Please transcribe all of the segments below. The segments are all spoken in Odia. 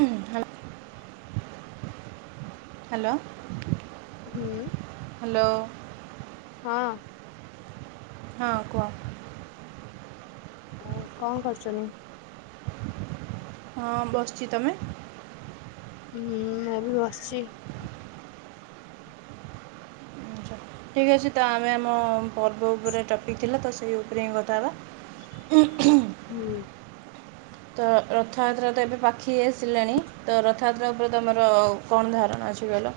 ହ ହ୍ୟାଲୋ। ହୁଁ ହ୍ୟାଲୋ ହଁ। ହଁ କୁହ? ଆଉ କଣ କରୁଛନ୍ତି? ହଁ ବସଛି ତମେ ହୁଁ ମୁଁ ବି ବସିଛି। ଆଛା ଠିକ୍ ଅଛି ତ ଆମେ ଆମ ପର୍ବ ଉପରେ ଟପିକ୍ ଥିଲା ତ ସେଇ ଉପରେ ହିଁ କଥା ହେବା। ହୁଁ। ତ ରଥଯାତ୍ରା ତ ଏବେ ପାଖେଇ ଆସିଲାଣି ତ ରଥଯାତ୍ରା ଉପରେ ତମର କଣ ଧାରଣା ଅଛି କହିଲ।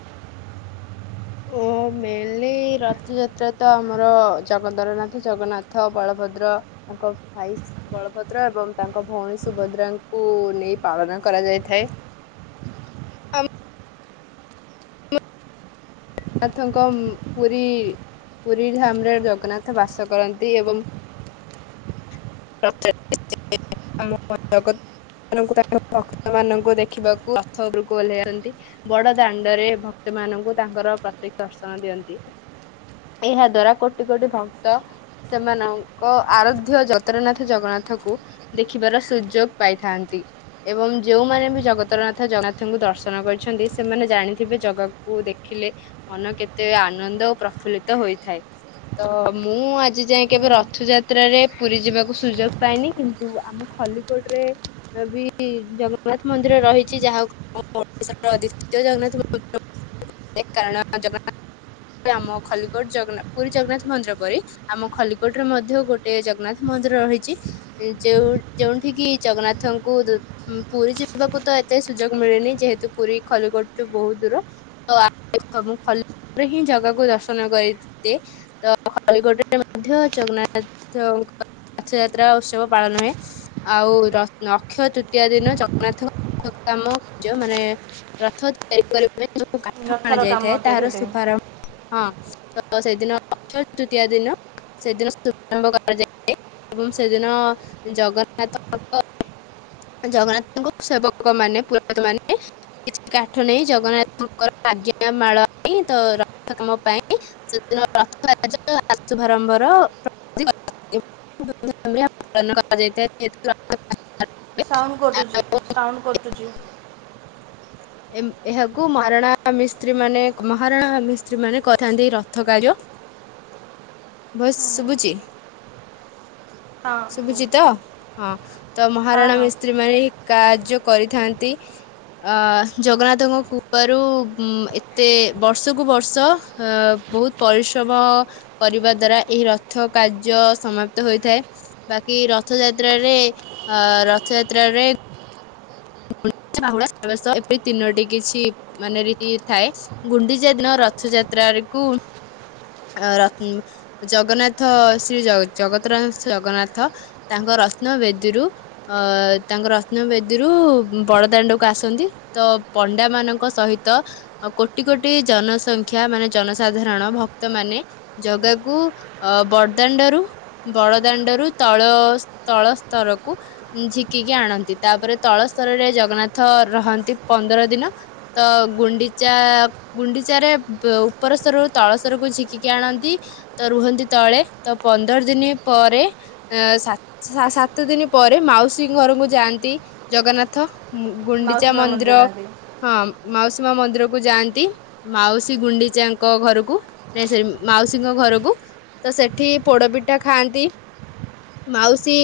ଓ ମେନଲି ରଥଯାତ୍ରା ତ ଆମର ଜଗଦରନାଥ ଜଗନ୍ନାଥ ବଳଭଦ୍ର ତାଙ୍କ ଭାଇ ବଳଭଦ୍ର ଏବଂ ତାଙ୍କ ଭଉଣୀ ସୁଭଦ୍ରାଙ୍କୁ ନେଇ ପାଳନ କରାଯାଇଥାଏ। ଜଗନ୍ନାଥଙ୍କ ପୁରୀଧାମରେ ଜଗନ୍ନାଥ ବାସ କରନ୍ତି ଏବଂ ଆଙ୍କ ଭକ୍ତ ମାନଙ୍କୁ ଦେଖିବାକୁ ପଥ ଉପକୁ ଓହ୍ଲାଇ ଦନ୍ତି ବଡ ଦାଣ୍ଡରେ ଭକ୍ତ ମାନଙ୍କୁ ତାଙ୍କର ପ୍ରତ୍ୟକ୍ଷ ଅର୍ଶନ ଦିଅନ୍ତି ଏହା ଦ୍ଵାରା କୋଟି କୋଟି ଭକ୍ତ ସେମାନଙ୍କ ଆରାଧ୍ୟ ଯ ଜଗତରନାଥ ଜଗନ୍ନାଥଙ୍କୁ ଦେଖିବାର ସୁଯୋଗ ପାଇଥାନ୍ତି ଏବଂ ଯୋଉମାନେ ବି ଜଗତରନାଥ ଜଗନ୍ନାଥଙ୍କୁ ଦର୍ଶନ କରିଛନ୍ତି ସେମାନେ ଜାଣିଥିବେ ଜଗାକୁ ଦେଖିଲେ ମନ କେତେ ଆନନ୍ଦ ଓ ପ୍ରଫୁଲ୍ଲିତ ହୋଇଥାଏ ତ ମୁଁ ଆଜି ଯାଇଏ ହୁଁ, କେବେ ରଥଯାତ୍ରାରେ ପୁରୀ ଯିବାକୁ ସୁଯୋଗ ପାଇନି କିନ୍ତୁ ଆମ ଖଲିକୋଟ ରେ ବି ଜଗନ୍ନାଥ ମନ୍ଦିର ରହିଛି ଯାହା କୁ ଆମ ଓଡିଶା ର ଜଗନ୍ନାଥ ମନ୍ଦିର କାରଣ ଜଗନ୍ନାଥ ଆମ ଖଲିକୋଟ ପୁରୀ ଜଗନ୍ନାଥ ମନ୍ଦିର ପରି ଆମ ଖଲିକୋଟ ରେ ମଧ୍ୟ ଗୋଟେ ଜଗନ୍ନାଥ ମନ୍ଦିର ରହିଛି ଯୋଉ ଯୋଉଠି କିି ଜଗନ୍ନାଥଙ୍କୁ ପୁରୀ ଯିବାକୁ ତ ଏତେ ସୁଯୋଗ ମିଳେନି ଯେହେତୁ ପୁରୀ ଖଲିଗୋଟୁ ବହୁତ ଦୂର ତ ମୁଁ ଖଲୋରେ ହିଁ ଜଗାକୁ ଦର୍ଶନ କରିଦିଏ ତ ଖଲିଗୋଟରେ ମଧ୍ୟ ଜଗନ୍ନାଥ ରଥଯାତ୍ରା ଉତ୍ସବ ପାଳନ ହୁଏ ଆଉ ଅକ୍ଷୟ ତୃତୀୟ ଦିନ ଜଗନ୍ନାଥଙ୍କ କାମ କ ମାନେ ରଥ ତିଆରି କରିବ। କାଠ ଅଣା ରଥର କାମ ଯାଇଥାଏ ତିଆରି ତାର ହୋଇଥାଏ ଶୁଭାରମ୍ଭ ହଁ ତ ସେଦିନ ଅକ୍ଷୟ ତୃତୀୟ ଦିନ ସେଦିନ ଶୁଭମ୍ ଏବଂ ସେଦିନ ଜଗନ୍ନାଥ ଜଗନ୍ନାଥଙ୍କ ସେବକ ମାନେ ପୁରୋହିତ ମାନେ କିଛି କାଠ ନେଇ ଜଗନ୍ନାଥଙ୍କର ଆଜ୍ଞା ମାଳ ପାଇଁ ତ ରଥ କାମ ପାଇଁ ସେଦିନଥ ଶୁଭାରମ୍ଭର ବହୁତ ଧୂମଧାମ ରେ ପାଳନ କରାଯାଇଥାଏ ରଥ ଯାତ୍ରା। ସାଉଣ୍ଡ କଟୁଛି ସାଉଣ୍ଡ କଟୁଛି। ଏହାକୁ ମହାରଣା ମିସ୍ତ୍ରୀ ମାନେ ମହାରଣା ମିସ୍ତ୍ରୀ ମାନେ କରିଥାନ୍ତି ରଥ କାର୍ଯ୍ୟ ଭଏସସ୍ ଶୁଭୁଚି। ହଁ କୁହ। ଶୁଭୁଚି ତ? ହଁ। ତ ହଁ ମହାରଣା ହଁ ମିସ୍ତ୍ରୀ ମାରି କାର୍ଯ୍ୟ କରିଥାନ୍ତି ଆ ଜଗନ୍ନାଥଙ୍କ କୃପାରୁ ଉମ ଏତେ ବର୍ଷକୁ ବର୍ଷ ଏ ବହୁତ ପରିଶ୍ରମ କରିବା ଦ୍ଵାରା ଏହି ରଥ କାର୍ଯ୍ୟ ସମାପ୍ତ ହୋଇଥାଏ, ବାକି ରଥଯାତ୍ରାରେ ଅ ରଥଯାତ୍ରାରେ ସୁନାବେଶ ବାହୁଡା ଏପରି ତିନୋଟି କିଛି ମାନେ ଥାଏ ଗୁଣ୍ଡିଚା ଦିନ ରଥଯାତ୍ରାକୁ ଅ ଉମ ଜଗନ୍ନାଥ ଶ୍ରୀ ଜଗତରନାଥ ଜଗନ୍ନାଥ ତାଙ୍କ ରତ୍ନ ବେଦୀରୁ ଅ ତାଙ୍କ ରତ୍ନ ବେଦୀ ରୁ ବଡଦାଣ୍ଡକୁୁ ଆସନ୍ତି, ତ ପଣ୍ଡା ମାନଙ୍କ ସହିତ କୋଟି କୋଟି ଜନସଂଖ୍ୟା ମାନେ ଜନସାଧାରଣ ଭକ୍ତ ମାନେ ଜଗାକୁ ଅ ବଡଦାଣ୍ଡରୁ ବଡଦାଣ୍ଡରୁ ତଳ ତଳ ସ୍ତରକୁ ଝିକିକି ଆଣନ୍ତି, ତାପରେ ତଳସ୍ତରରେ ଜଗନ୍ନାଥ ରହନ୍ତି ପନ୍ଦର ଦିନ, ତ ଗୁଣ୍ଡିଚା ଗୁଣ୍ଡିଚାରେ ଉପର ସ୍ତରରୁ ତଳ ସ୍ତରକୁ ଝିକିକି ଆଣନ୍ତି ତ ରୁହନ୍ତି ତଳେ, ତ ପନ୍ଦର ଦିନ ପରେ ସା-ସାତ ଦିନ ପରେ ମାଉସୀ ଘରକୁ ଯାଆନ୍ତି ଜଗନ୍ନାଥ। ହୁଁ ମାଉସୀ ଗୁଣ୍ଡିଚା ମା ମନ୍ଦିର ଯାଆନ୍ତି ହଁ। ମାଉସୀ ମା ମନ୍ଦିରକୁ ଯାଆନ୍ତି, ମାଉସୀ ଗୁଣ୍ଡିଚାଙ୍କ ଘରକୁ ନେଇ ସେ ମାଉସୀଙ୍କ ଘରକୁ ତ ସେଠି ପୋଡପିଠା ଖାଆନ୍ତି, ମାଉସୀ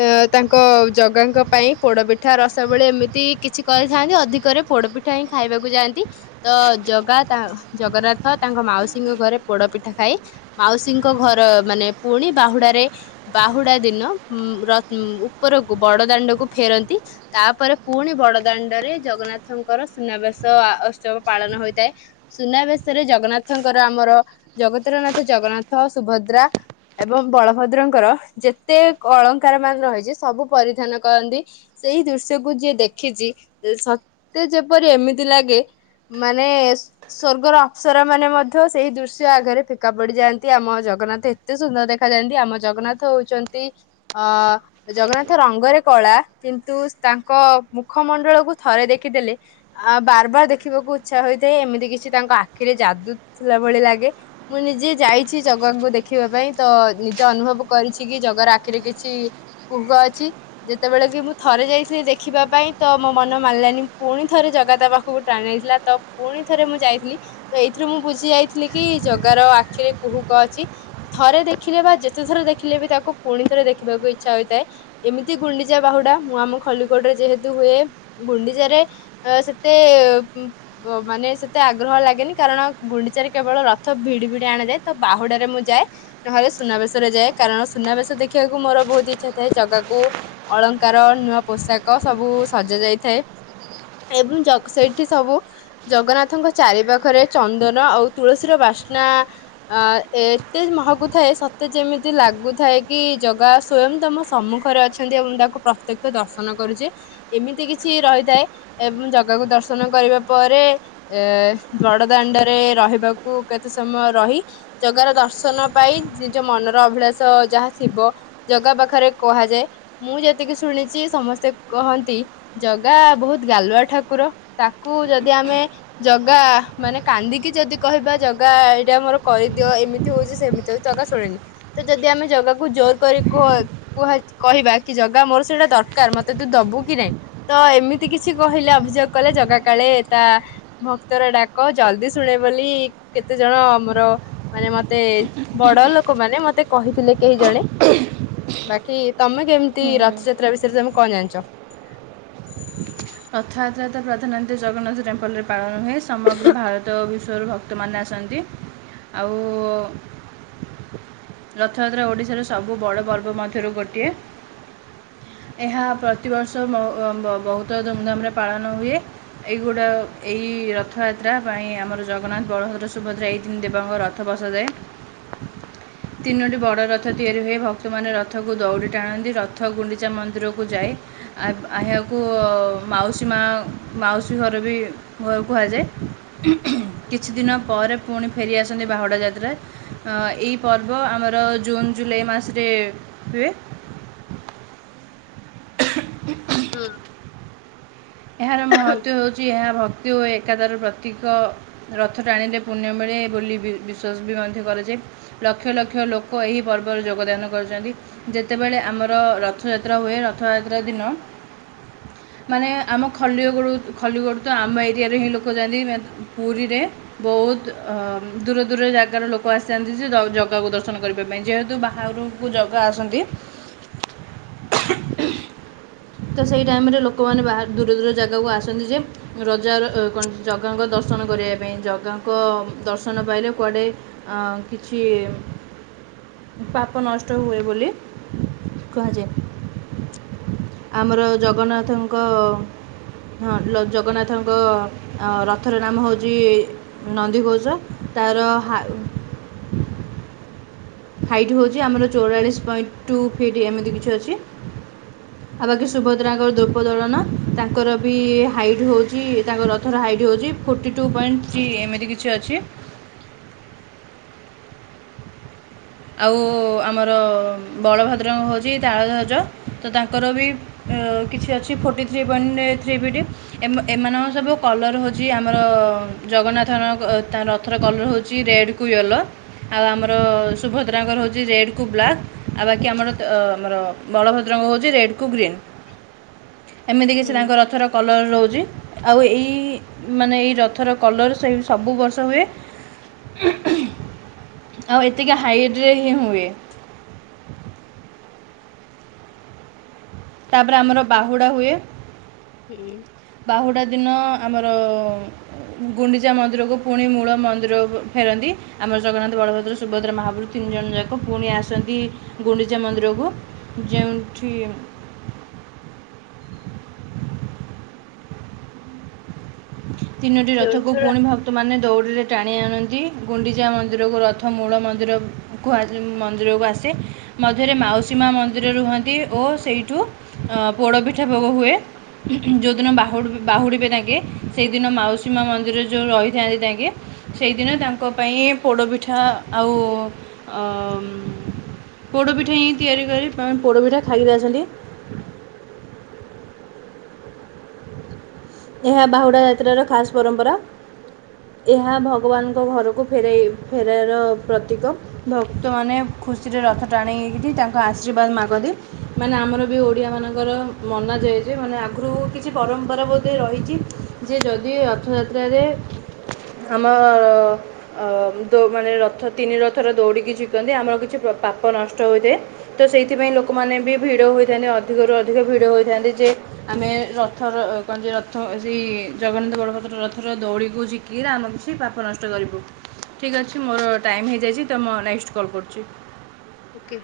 ଅ ତାଙ୍କ ଜଗାଙ୍କ ପାଇଁ ପୋଡପି ଠା ରସାବଳି ଏମିତି କିଛି କରିଥାନ୍ତି ଅଧିକରେ ପୋଡପିଠା ହିଁ ଖାଇବାକୁ ଯାଆନ୍ତି, ତ ଜଗା ତା ଜଗନ୍ନାଥ ତାଙ୍କ ମାଉସୀଙ୍କ ଘରେ ପୋଡପିଠା ଖାଇ, ମାଉସୀଙ୍କ ଘର ମାନେ ପୁଣି ବାହୁଡାରେ ବାହୁଡା ଦିନ ଉ ଉପରକୁ ବଡ ଦାଣ୍ଡକୁ ଫେରନ୍ତି। ତାପରେ ପୁଣି ବଡଦାଣ୍ଡରେ ଜଗନ୍ନାଥଙ୍କର ସୁନାବେଶ ଉତ୍ସବ ପାଳନ ହୋଇଥାଏ, ସୁନାବେଶରେ ଜଗନ୍ନାଥଙ୍କର ଆମର ଜଗତରନାଥ ଜଗନ୍ନାଥ, ସୁଭଦ୍ରା ଏବଂ ବଳଭଦ୍ରଙ୍କର ଯେତେ ଅଳଙ୍କାର ମାନ ରହିଛି ସବୁ ପରିଧାନ କରନ୍ତି। ସେଇ ଦୃଶ୍ୟକୁ ଯିଏ ଦେଖିଚି ସତେ ଯେପରି ଏମିତି ଲାଗେ ମାନେ ସ୍ଵର୍ଗର ଅପସରା ମାନେ ମଧ୍ୟ ସେଇ ଦୃଶ୍ୟ ଆଗରେ ଫିକା ପଡିଯାଆନ୍ତି, ଆମ ଜଗନ୍ନାଥ ଏତେ ସୁନ୍ଦର ଦେଖା ଯାଆନ୍ତି ଆମ ଜଗନ୍ନାଥ ହଉଛନ୍ତି ଅ ଜଗନ୍ନାଥ ରଙ୍ଗରେ କଳା କିନ୍ତୁ ତାଙ୍କ ମୁଖମଣ୍ଡଳକୁ ଥରେ ଦେଖିଦେଲେ ଆ ବାର ବାର ଦେଖିବାକୁ ଇଚ୍ଛା ହୋଇଥାଏ ଏମିତି କିଛି ତାଙ୍କ ଆଖିରେ ଯାଦୁ ଥିଲା ଭଳି ଲାଗେ, ମୁଁ ନିଜେ ଯାଇଛି ଜଗାଙ୍କୁ ଦେଖିବା ପାଇଁ ତ ନିଜେ ଅନୁଭବ କରିଛି କି ଜଗାର ଆଖିରେ କିଛି କୁହୁକ ଅଛି, ଯେତେବେଳେ କି ମୁଁ ଥରେ ଯାଇଥିଲି ଦେଖିବା ପାଇଁ ତ ମୋ ମନ ମାନିଲାନି ପୁଣି ଥରେ ଜଗା ତା ପାଖକୁ ଟାଣି ନେଇଥିଲା ତ ପୁଣି ଥରେ ମୁଁ ଯାଇଥିଲି ତ ଏଇଥିରୁ ମୁଁ ବୁଝି ଯାଇଥିଲି କି ଜଗାର ଆଖିରେ କୁହୁକ ଅଛି ଥରେ ଦେଖିଲେ ବା ଯେତେ ଥର ଦେଖିଲେ ବି ତାକୁ ପୁଣି ଥରେ ଦେଖିବାକୁ ଇଚ୍ଛା ହୋଇଥାଏ, ଏମିତି ଗୁଣ୍ଡିଚା ବାହୁଡା। ମୁଁ ଆମ ଖଲିକୋଟରେ ଯେହେତୁ ହୁଏ, ଗୁଣ୍ଡିଚାରେ ସେତେ ମାନେ ସେତେ ଆଗ୍ରହ ଲାଗେନି କାରଣ ଗୁଣ୍ଡିଚାରେ କେବଳ ରଥ ଭିଡି ଭିଡି ଆଣାଯାଏ, ତ ବାହୁଡାରେ ମୁଁ ଯାଏ ନହେଲେ ସୁନାବେଶ ରେ ଯାଏ କାରଣ ସୁନାବେଶ ଦେଖିବାକୁ ମୋର ବହୁତ ଇଚ୍ଛା ଥାଏ ଜଗାକୁ ଅଳ ଙ୍କାର ନୂଆ ପୋଷାକ ସବୁ ସଜା ଯାଇଥାଏ ଏବଂ ସେଇଠି ସବୁ ଜଗନ୍ନାଥଙ୍କ ଚାରିପାଖରେ ଚନ୍ଦନ ଆଉ ତୁଳସୀର ବାସ୍ନା ଅ ଏତେ ମହକୁଥାଏ ସତେ ଯେମିତି ଲାଗୁଥାଏ କି ଜଗା ସ୍ଵୟଂ ତମ ସମ୍ମୁଖରେ ଅଛନ୍ତି ଏବଂ ତାକୁ ପ୍ରତ୍ୟକ୍ଷ ଦର୍ଶନ କରୁଛେ, ଏମିତି କିଛି ରହିଥାଏ ଏବଂ ଜଗାକୁ ଦର୍ଶନ କରିବା ପରେ ଏ ବଡ ଦାଣ୍ଡରେ ରହିବାକୁ କେତେ ସମୟ ରହି ଜଗାର ଦର୍ଶନ ପାଇଁ ନିଜ ମନର ଅଭିଳାଷ ଯାହା ଥିବ ଜଗା ପାଖରେ କୁହାଯାଏ, ମୁଁ ଯେ ଏତିକି ଶୁଣିଛି ସମସ୍ତେ କହନ୍ତି ଜଗା ବହୁତ ଗାଲୁଆ ଠାକୁର, ତାକୁ ଯଦି ଆମେ ଜଗା ମାନେ କାନ୍ଦିକି ଯଦି କହିବା ଜଗା ଏଇଟା ଆମର କରିଦିଅ ଏମିତି ହଉଛି ସେମିତି ଜଗା ଶୁଣେନି, ତ ଯଦି ଆମେ ଜଗାକୁ ଜୋର କରି କହ କୁହା କହିବା କି ଜ ଗ ମୋର ସେଇଟା ଦରକାର ମତେ ତୁ ଦବୁ କି ନାଇଁ? ତ ଏମିତି କିଛି କହିଲେ ଅଭିଯୋଗ କଲେ ଜଗା କାଳେ ତା ଭକ୍ତର ଡାକ ଜଲଦି ଶୁଣେ ବୋଲି କେତେ ଜଣ ଆମର ମାନେ ମତେ ବଡ ଲୋକ ମାନେ ମତେ କହିଥିଲେ କେହି ଜଣେ ବାକି ତମେ କେମ ତି ରଥଯାତ୍ରା ବିଷୟରେ ତମେ କଣ ଜାଣିଚ? ରଥଯାତ୍ରା ତ ପ୍ରଧାନ ଜଗନ୍ନାଥ ଟେମ୍ପଲରେ ପାଳନ ହୁଏ, ସମଗ୍ର ଭାରତ ବିଶ୍ୱରୁ ଭକ୍ତମାନେ ଆସନ୍ତି, ଆଉ ରଥଯାତ୍ରା ଓଡ଼ିଶାର ସବୁ ବଡ଼ ପର୍ବ ମଧ୍ୟରୁ ଗୋଟିଏ, ଏହା ପ୍ରତିବର୍ଷ ବ-ବ-ବହୁ ତ ଧୁମଧାମରେ ପାଳନ ହୁଏ, ଏଇଗୁଡ଼ା ଏଇ ରଥଯାତ୍ରା ପାଇଁ ଆମର ଜଗନ୍ନାଥ, ବଳଭଦ୍ର, ସୁଭଦ୍ରା ଏଇ ତିନି ଦେବଙ୍କ ରଥ ବସାଯାଏ, ତିନୋଟି ବଡ଼ ରଥ ତିଆରି ହୁଏ ଭକ୍ତମାନେ ରଥକୁ ଦୌଡ଼ି ଟାଣନ୍ତି ରଥ ଗୁଣ୍ଡିଚା ମନ୍ଦିରକୁ ଯାଏ, ଏ -ଏହାକୁ ପ ମାଉସୀ ମା ମାଉସୀ ଘରବି ଘର କୁହାଯାଏ, କିଛିଦିନ ପରେ ପୁଣି ଫେରିଆସନ୍ତି ବାହୁଡ଼ା ଯାତ୍ରା, ଏଇ ପର୍ବ ଆମର ଜୁନ୍ ଜୁଲାଇ ମାସରେ ହୁଏ। ହୁଁ। ଏହାର ମହତ୍ବ ହଉଚି ଏହା ଭ କ୍ତି ଓ ଏକତାର ପ୍ରତୀକ ରଥ ଟାଣିଲେ ପୁଣ୍ୟ ମିଳେ ବୋଲି ବି-ବିଶ୍ୱାସ ବି ମଧ୍ୟ କରାଯାଏ, ଲକ୍ଷ ଲକ୍ଷ ଲୋକ ଏହି ପର୍ବରେ ଯୋଗଦାନ କରୁଛନ୍ତି, ଯେତେବେଳେ ଆମର ରଥଯାତ୍ରା ହୁଏ ରଥଯାତ୍ରା ଦିନ ମାନେ ଆମ ଖଲିଗଡ଼ ଖଲିଗଡରୁ ତ ଆମ ଏରିଆରେ ହିଁ ଲୋକ ଯାଆନ୍ତି, ପୁରୀରେ ବହୁତ ଅଁ ଦୂର ଦୂର ଜାଗାରୁ ଲୋକ ଆସିଥାନ୍ତି ସେ ଜ-ଜଗାକୁ ଦର୍ଶନ କରିବା ପାଇଁ, ଯେହେତୁ ବାହାରକୁ ଜଗା ଆସନ୍ତି ତ ସେଇ ଟାଇମରେ ଲୋକମାନେ ବାହାର ଦୂର ଦୂର ଜାଗାକୁ ଆସନ୍ତି ଯେ, ରଜାର କଣ ଜଗାଙ୍କ ଦର୍ଶନ କରିବା ପାଇଁ, ଜଗାଙ୍କ ଦର୍ଶନ ପାଇଲେ କୁଆଡେ ଅଁ କିଛି ପାପ ନଷ୍ଟ ହୁଏ ବୋଲି କୁହାଯାଏ। ଆମର ଜଗନ୍ନାଥଙ୍କ ହଁ ଲ ଜଗନ୍ନାଥଙ୍କ ରଥର ନାମ ହେଉଚି ନନ୍ଦିଘୋଷ ତାର ହା ହାଇଟ୍ ହେଉଚି ଆମର ଚଉରାଳିଶ ପଏଣ୍ଟ ଟୁ ଫିଟ୍ ଏମିତି କିଛି ଅଛି ଆଉ ବାକି ସୁଭଦ୍ରାଙ୍କର ଦ୍ରୋପଦଳନ ତାଙ୍କର ବି ହାଇଟ୍ ହୋଉଚି ତାଙ୍କ ରଥର ହାଇଟ୍ ହୋଉଚି ଫୋର୍ଟି ଟୁ ପଏଣ୍ଟ ଥ୍ରୀ ଏମିତି କିଛି ଅଛି। ଆଉ ଆମର ବଳଭଦ୍ରଙ୍କ ହଉଛି ତାଳଧ୍ୱଜ ତ ତାଙ୍କର ବି କିଛି ଅଛି forty three point three feet ଏମା ଏମାନଙ୍କ ସବୁ କଲର୍ ହଉଚି ଆମର ଜଗନ୍ନାଥଙ୍କ ରଥର କଲର ହଉଚି ରେଡ୍ କୁ ୟେଲୋ, ଆଉ ଆମର ସୁଭଦ୍ରାଙ୍କର ହଉଚି ରେଡ କୁ ବ୍ଲାକ୍ ଆଉ ବାକି ଆମର ଅ ଆମର ବଳଭଦ୍ରଙ୍କର ହଉଚି ରେଡ। କୁ ଗ୍ରୀନ୍ ଏମିତିକିଛି ହୁଁ ତାଙ୍କ ରଥର କଲର୍ ରହୁଚି ଆଉ ଏଇ ମାନେ ଏଇ ରଥର କଲର ସେଇ ସବୁ ବର୍ଷ ହୁଏ ଆଉ ଏ ହାଇଟ୍ ରେ ହିଁ ହୁଏ। ତାପରେ ଆମର ବାହୁଡ଼ା ହୁଏ ହୁଁ। ବାହୁଡ଼ା ଦିନ ଆମର ଗୁଣ୍ଡିଚା ମନ୍ଦିରକୁ ପୁଣି ମୂଳ ମନ୍ଦିର କୁ ଫେରନ୍ତି ଆମର ଜଗନ୍ନାଥ ବଳଭଦ୍ର ସୁଭଦ୍ରା ମହାପ୍ରରୁ ତିନି ଜଣ ଯାକ ପୁଣି ଆସନ୍ତି ଗୁଣ୍ଡିଚା ମନ୍ଦିରକୁ ଯେଉଁଠି ତିନୋଟି ରଥକୁ ପୁଣି ଭକ୍ତମାନେ ଦୌଡ଼ିରେ ଟାଣି ଆଣନ୍ତି ଗୁଣ୍ଡିଚା ମନ୍ଦିରକୁ ରଥ ମୂଳ ମନ୍ଦିର କ ମନ୍ଦିରକୁ ଆସେ ମଧ୍ୟରେ ମାଉସୀ ମା ମନ୍ଦିର ରୁହନ୍ତି ଓ ସେଇଠୁ ଅ ପୋଡ଼ପିଠା ଭୋଗ ହୁଏ ଯେଉଁଦିନ ବାହୁ ବାହୁଡ଼ିବେ ତାଙ୍କେ ସେହିଦିନ ମାଉସୀ ମା ମନ୍ଦିର ଯୋଉ ରହିଥାନ୍ତି ତାଙ୍କେ ସେଇଦିନ ତାଙ୍କ ପାଇଁ ପୋଡ଼ପିଠା ଆଉ ଅଁ ଉଁ ପୋଡ଼ପିଠା ହିଁ ତିଆରି କରି ପା ପୋଡ଼ପିଠା ଖାଇକି ଆସନ୍ତି। ଏହା ବାହୁଡ଼ା ଯାତ୍ରାର ଖାସ୍ ପରମ୍ପରା ଏହା ଭଗବାନଙ୍କ ଘରକୁ ଫେରାଇ ଫେରାର ପ୍ରତୀକ ଭକ୍ତମାନେ ଖୁସିରେ ରଥ ଟାଣିକି ତାଙ୍କ ଆଶୀର୍ବାଦ ମାଗନ୍ତି ମାନେ ଆମର ବି ଓଡ଼ିଆ ମାନଙ୍କର ମନା ଯାଏ ଯେ ମାନେ ଆଗରୁ କିଛି ପରମ୍ପରା ବହୁତ ତ ରହିଛି ଯେ ଯଦି ରଥଯାତ୍ରାରେ ଆମ ମାନେ ରଥ ତିନି ରଥର ଦୌଡ଼ିକି ଝିକନ୍ତି ଆମର କିଛି ପ୍ର ପାପ ନଷ୍ଟ ହୋଇଥାଏ ତ ସେଇଥିପାଇଁ ଲୋକମାନେ ବି ଭିଡ଼ ହୋଇଥାନ୍ତି ଅଧିକରୁ ଅଧିକ ଭିଡ଼ ହୋଇଥାନ୍ତି ଯେ ଆମେ ରଥର କଣ ଯେ ରଥ ସେଇ ଜଗନ୍ନାଥ ବଳଭଦ୍ର ରଥର ଦଉଡ଼ିକୁ ଝିକି କିରି ଆମର କିଛି ପାପ ନଷ୍ଟ କରିବୁ ଠିକ୍ ଅଛି ମୋର ଟାଇମ୍ ହେଇଯାଇଚି ତ ମୁଁ ନେକ୍ସଟ କଲ୍ କରୁଚି। ଓକେ।